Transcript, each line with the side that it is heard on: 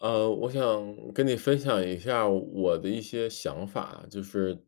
left: 我想跟你分享一下我的一些想法，就是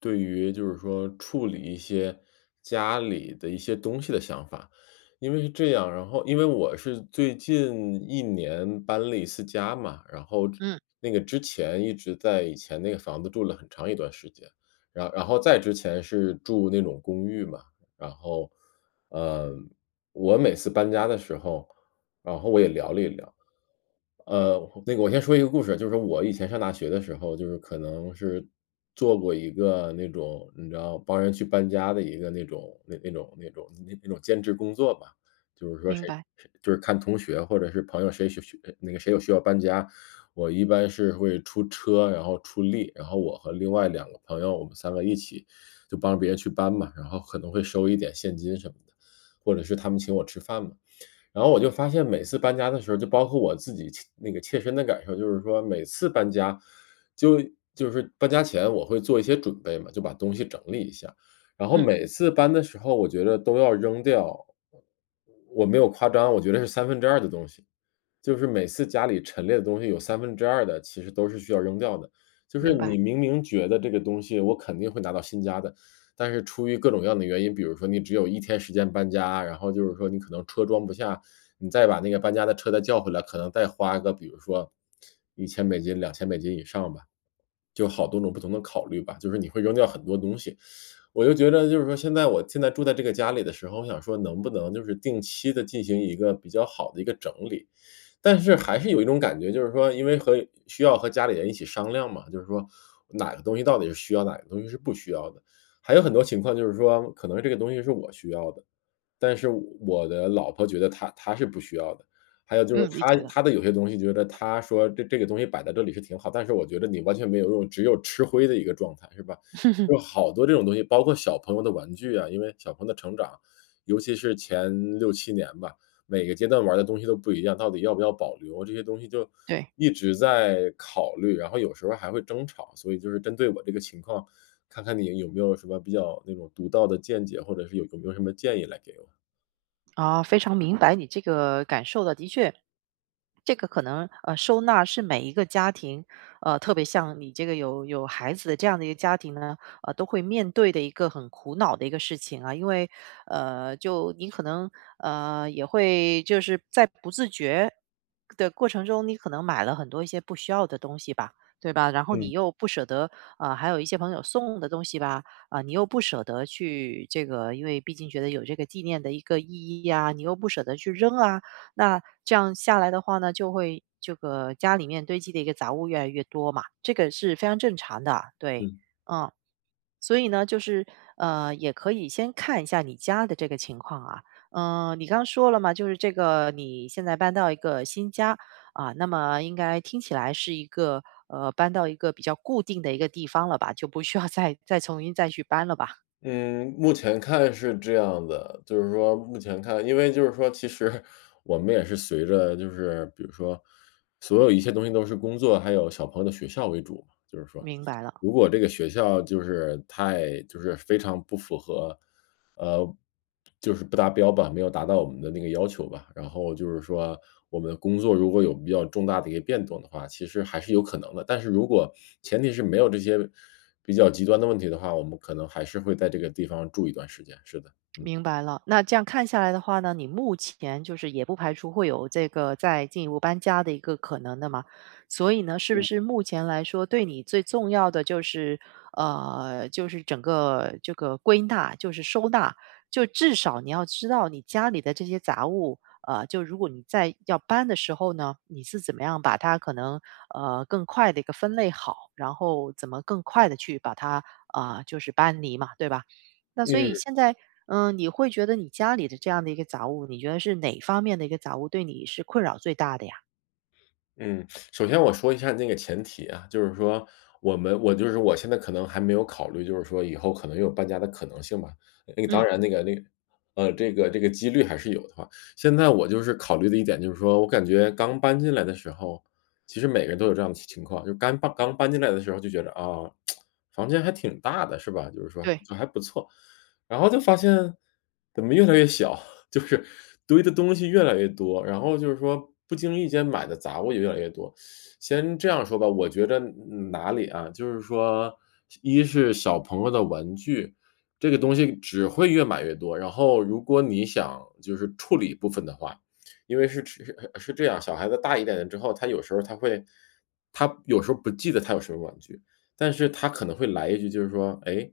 left: 对于就是说处理一些家里的一些东西的想法。因为是这样，然后因为我是最近一年搬了一次家嘛，然后
right: 嗯，
left: 那个之前一直在以前那个房子住了很长一段时间，然后再之前是住那种公寓嘛，然后，呃，我每次搬家的时候然后我也聊了一聊。那个我先说一个故事，就是我以前上大学的时候，就是可能是做过一个那种，你知道帮人去搬家的一个那种兼职工作吧。就是说
right: 明
left: 谁
right: 白，
left: 谁就是看同学或者是朋友谁需需那个谁有需要搬家，我一般是会出车，然后出力，然后我和另外两个朋友，我们三个一起就帮别人去搬嘛，然后可能会收一点现金什么的，或者是他们请我吃饭嘛。然后我就发现每次搬家的时候，就包括我自己切那个切身的感受，就是说每次搬家，就就是搬家前我会做一些准备嘛，就把东西整理一下，然后
right: 嗯，
left: 每次搬的时候，我觉得都要扔掉，我没有夸张，我觉得是三分之二的东西，就是每次家里陈列的东西有三分之二的其实都是需要扔掉的，就是
right: 明白，
left: 你明明觉得这个东西我肯定会拿到新家的，但是出于各种各样的原因，比如说你只有一天时间搬家，然后就是说你可能车装不下，你再把那个搬家的车再叫回来，可能再花个比如说1000美金、2000美金以上吧。就好多种不同的考虑吧，就是你会扔掉很多东西。我就觉得就是说现在我现在住在这个家里的时候，我想说能不能就是定期的进行一个比较好的一个整理。但是还是有一种感觉，就是说因为和需要和家里人一起商量嘛，就是说哪个东西到底是需要，哪个东西是不需要的。还有很多情况就是说，可能这个东西是我需要的，但是我的老婆觉得她是不需要的。还有就是
right: 嗯，理
left: 她
right: 解了，
left: 她的有些东西觉得她说这个东西摆在这里是挺好，但是我觉得你完全没有用，只有吃灰的一个状态，是吧？就好多这种东西，包括小朋友的玩具啊，因为小朋友的成长，尤其是前六七年吧，每个阶段玩的东西都不一样，到底要不要保留，这些东西就
right: 对，
left: 一直在考虑，然后有时候还会争吵。所以就是针对我这个情况，看看你有没有什么比较那种独到的见解，或者是有没有什么建议来给我？
right: 非常明白你这个感受的，的确，这个可能收纳是每一个家庭，特别像你这个有孩子的这样的一个家庭呢，都会面对的一个很苦恼的一个事情啊。因为就你可能也会就是在不自觉的过程中，你可能买了很多一些不需要的东西吧，对吧？然后你
left: 嗯
right: 又不舍得，还有一些朋友送的东西吧，你又不舍得去这个，因为毕竟觉得有这个纪念的一个意义呀、你又不舍得去扔啊。那这样下来的话呢，就会这个家里面堆积的一个杂物越来越多嘛，这个是非常正常的，对，
left: 嗯。
right: 嗯，所以呢，就是也可以先看一下你家的这个情况啊。嗯、你刚说了嘛，就是这个你现在搬到一个新家，啊，那么应该听起来是一个搬到一个比较固定的一个地方了吧，就不需要再 再重新再去搬了吧？
left: 嗯，目前看是这样的，就是说目前看因为就是说其实我们也是随着就是比如说所有一切东西都是工作，还有小朋友的学校为主嘛，就是说。
right: 明白了。
left: 如果这个学校就是太就是非常不符合，呃，就是不达标吧，没有达到我们的那个要求吧，然后就是说我们的工作如果有比较重大的一个变动的话，其实还是有可能的。但是如果前提是没有这些比较极端的问题的话，我们可能还是会在这个地方住一段时间，是的。嗯。
right: 明白了，那这样看下来的话呢，你目前就是也不排除会有这个再进一步搬家的一个可能的嘛，所以呢，是不是目前来说对你最重要的就是，就是整个这个归纳，就是收纳，就至少你要知道你家里的这些杂物，就如果你在要搬的时候呢，你是怎么样把它可能更快的一个分类好，然后怎么更快的去把它啊、就是搬离嘛，对吧？那所以
left: 嗯。
right: 现在，嗯，你会觉得你家里的这样的一个杂物，你觉得是哪方面的一个杂物对你是困扰最大的呀？
left: 嗯，首先我说一下那个前提啊，就是说我们我就是我现在可能还没有考虑，就是说以后可能有搬家的可能性吧。那个当
right: 嗯，
left: 然那个，这个几率还是有的话。现在我就是考虑的一点就是说，我感觉刚搬进来的时候，其实每个人都有这样的情况，就刚搬进来的时候就觉得啊，房间还挺大的是吧？就是说
right: 对，
left: 就还不错，然后就发现怎么越来越小，就是堆的东西越来越多，然后就是说不经意间买的杂物也越来越多。先这样说吧，我觉着哪里啊，就是说一是小朋友的玩具，这个东西只会越买越多，然后如果你想就是处理部分的话，因为是这样，小孩子大一点了之后，他有时候不记得他有什么玩具，但是他可能会来一句，就是说：“哎，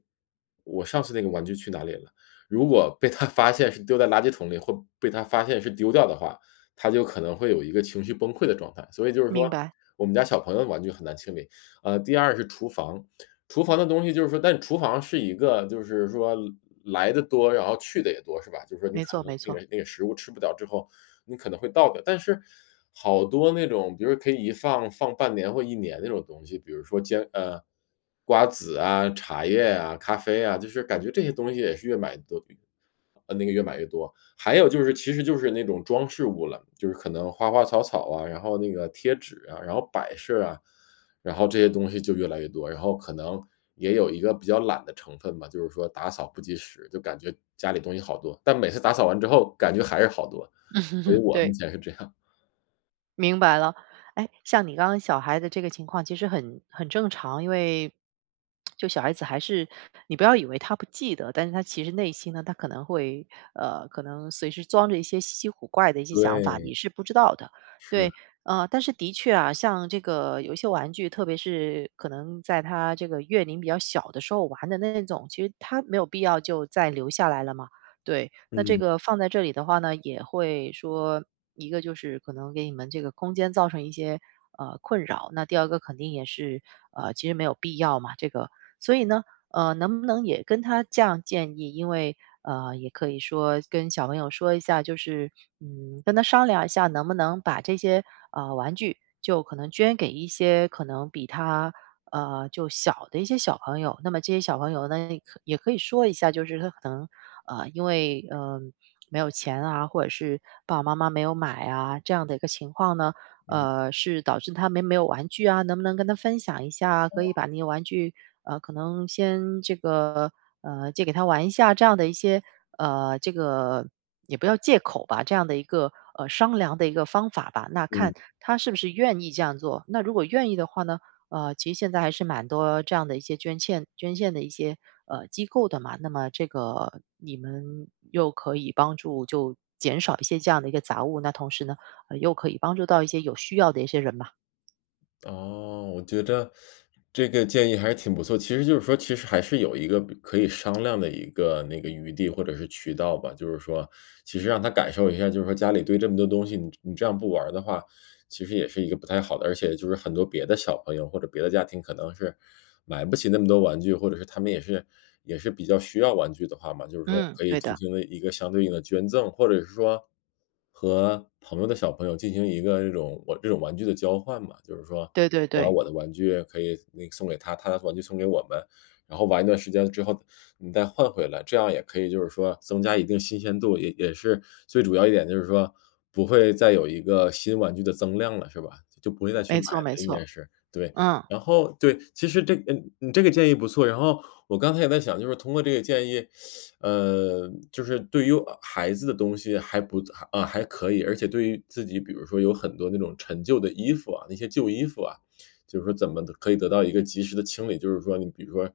left: 我上次那个玩具去哪里了？”如果被他发现是丢在垃圾桶里，或被他发现是丢掉的话，他就可能会有一个情绪崩溃的状态。所以就是说，
right: 明白，
left: 我们家小朋友的玩具很难清理。第二是厨房，厨房的东西就是说，但厨房是一个就是说来的多，然后去的也多，是吧？就是说你
right: 没
left: 可
right: 错
left: 能
right: 没
left: 那
right: 错，
left: 个那个食物吃不掉之后，你可能会倒掉。但是好多那种，比如说可以一放放半年或一年那种东西，比如说瓜子啊、茶叶啊、咖啡啊，就是感觉这些东西也是越买越多。还有就是其实就是那种装饰物了，就是可能花花草草啊，然后那个贴纸啊，然后摆设啊，然后这些东西就越来越多。然后可能也有一个比较懒的成分吧，就是说打扫不及时，就感觉家里东西好多，但每次打扫完之后感觉还是好多。
right: 嗯
left: 所以
right: 哼，
left: 我目
right: 对。
left: 前是这样。
right: 明白了，哎，像你刚刚小孩的这个情况，其实很正常，因为就小孩子还是你不要以为他不记得，但是他其实内心呢，他可能会可能随时装着一些稀奇古怪的一些想法，
left: 对。
right: 你是不知道的，
left: 是。
right: 对，但是的确啊，像这个有一些玩具，特别是可能在他这个月龄比较小的时候玩的那种，其实他没有必要就再留下来了嘛，对，那这
left: 嗯。
right: 个放在这里的话呢，也会说一个就是可能给你们这个空间造成一些困扰，那第二个肯定也是其实没有必要嘛，这个，所以呢，能不能也跟他这样建议？因为也可以说跟小朋友说一下，就是嗯，跟他商量一下，能不能把这些玩具就可能捐给一些可能比他就小的一些小朋友，那么这些小朋友呢，可也可以说一下，就是他可能，因为没有钱啊，或者是爸爸妈妈没有买啊，这样的一个情况呢，
left: 嗯。
right: 是导致他没有玩具啊，能不能跟他分享一下啊？可
left: 哦。
right: 以把那些玩具，可能先这个，借给他玩一下，这样的一些，这个也不要借口吧，这样的一个商量的一个方法吧。那看
left: 嗯。
right: 他是不是愿意这样做。那如果愿意的话呢？其实现在还是蛮多这样的一些捐献的一些机构的嘛，那么这个你们又可以帮助就减少一些这样的一个杂物，那同时呢，又可以帮助到一些有需要的一些人嘛。
left: 哦，我觉得这个建议还是挺不错。其实就是说，其实还是有一个可以商量的一个那个余地或者是渠道吧。就是说，其实让他感受一下，就是说家里堆这么多东西，你这样不玩儿的话，其实也是一个不太好的，而且就是很多别的小朋友或者别的家庭可能是买不起那么多玩具，或者是他们也是比较需要玩具的话嘛，就是说
right: 嗯，
left: 可以
right: 对
left: 进
right: 的，
left: 行了一个相对应的捐赠，或者是说和朋友的小朋友进行一个这种我这种玩具的交换嘛，就是说
right: 对对
left: 我把
right: 对，
left: 我的玩具可以那个送给他，他的玩具送给我们，然后玩一段时间之后，你再换回来，这样也可以就是说增加一定新鲜度，也是最主要一点就是说，不会再有一个新玩具的增量了，是吧？就不会再去
right: 没
left: 买
right: 错没
left: 了，应该
right: 错，
left: 是，对。
right: 嗯，
left: 然后对，其实你这个建议不错，然后我刚才也在想，就是通过这个建议，就是对于孩子的东西还不还啊，还可以，而且对于自己，比如说有很多那种陈旧的衣服啊，那些旧衣服啊，就是说怎么可以得到一个及时的清理，就是说你比如说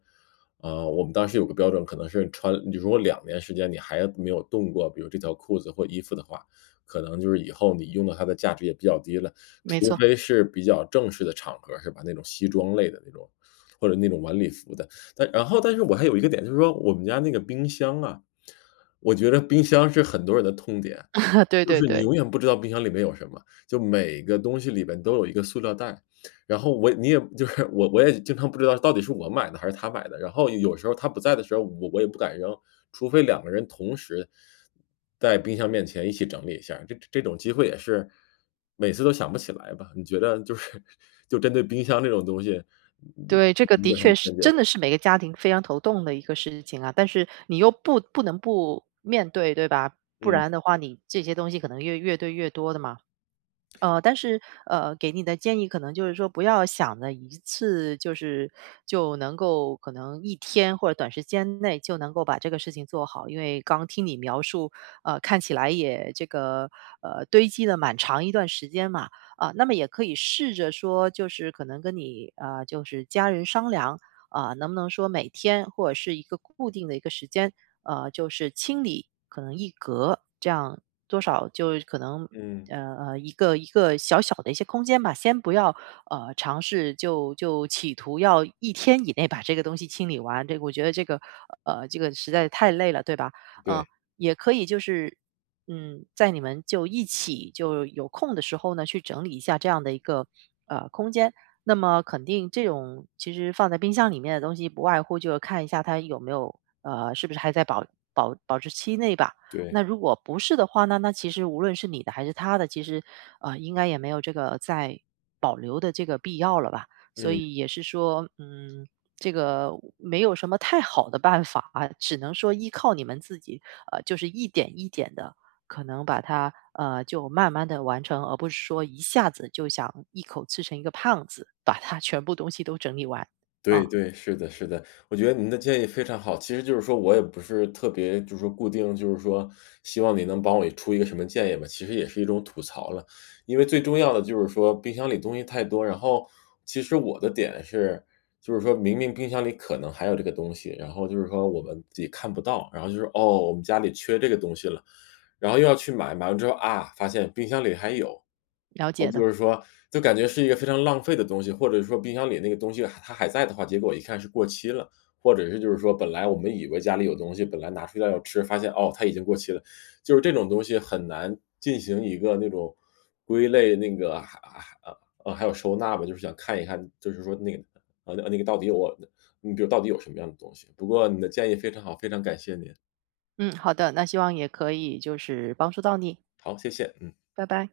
left: 我们当时有个标准，可能是穿你如果2年时间你还没有动过，比如这条裤子或衣服的话，可能就是以后你用到它的价值也比较低了。
right: 没
left: 除
right: 错，
left: 非是比较正式的场合是吧，那种西装类的那种，或者那种晚礼服的。但然后但是我还有一个点，就是说我们家那个冰箱啊，我觉得冰箱是很多人的痛点，
right: 对
left: 就
right: 对
left: 是你
right: 对。
left: 永远不知道冰箱里面有什么，就每个东西里面都有一个塑料袋。然后我你也就是我我也经常不知道到底是我买的还是他买的，然后有时候他不在的时候，我也不敢扔，除非两个人同时在冰箱面前一起整理一下儿这种机会也是每次都想不起来吧？你觉得就是 就针对冰箱这种东西，你
right: 对，这个
left: 你
right: 的
left: 有什么
right: 确是，
left: 见解吗？
right: 真的是每个家庭非常头痛的一个事情啊。但是你又不能不面对，对吧？不
left: 嗯
right: 然的话，你这些东西可能越堆越多的嘛。但是,给你的建议可能就是说不要想着一次就是就能够可能一天或者短时间内就能够把这个事情做好。因为刚听你描述，看起来也这个，堆积了蛮长一段时间嘛。啊，那么也可以试着说就是可能跟你啊，就是家人商量，啊，能不能说每天或者是一个固定的一个时间，就是清理可能一格，这样多少就是可能
left: 嗯。
right: 一个一个小小的一些空间吧，先不要尝试就企图要一天以内把这个东西清理完，这个我觉得这个这个实在太累了，对吧？嗯、
left: 对
right: 也可以就是嗯，在你们就一起就有空的时候呢，去整理一下这样的一个空间。那么肯定这种其实放在冰箱里面的东西，不外乎就是看一下它有没有是不是还在保质期内吧。
left: 对。
right: 那如果不是的话呢，那其实无论是你的还是他的，其实应该也没有这个再保留的这个必要了吧。所
left: 嗯。
right: 以也是说，嗯，这个没有什么太好的办法啊，只能说依靠你们自己，就是一点一点的可能把它就慢慢的完成，而不是说一下子就想一口吃成一个胖子，把它 全部东西都整理完。
left: 对
right: 啊，
left: 对，是的，是的，我觉得您的建议非常好。其实就是说我也不是特别就是说固定，就是说希望你能帮我出一个什么建议吧，其实也是一种吐槽了。因为最重要的就是说冰箱里东西太多，然后其实我的点是，就是说明明冰箱里可能还有这个东西，然后就是说我们自己看不到，然后就是哦，我们家里缺这个东西了，然后又要去买，买完之后啊，发现冰箱里还有。
right: 了
left: 哦，
right: 解的。
left: 就是说就感觉是一个非常浪费的东西，或者说冰箱里那个东西还它还在的话，结果一看是过期了，或者是就是说本来我们以为家里有东西，本来拿出来要吃，发现哦，它已经过期了。就是这种东西很难进行一个那种归类，那个还有收纳吧，就是想看一看，就是说那个那个到底有我你比如到底有什么样的东西。不过你的建议非常好，非常感谢您。
right: 嗯，好的，那希望也可以就是帮助到你，
left: 好，谢谢，嗯。
right: 拜拜。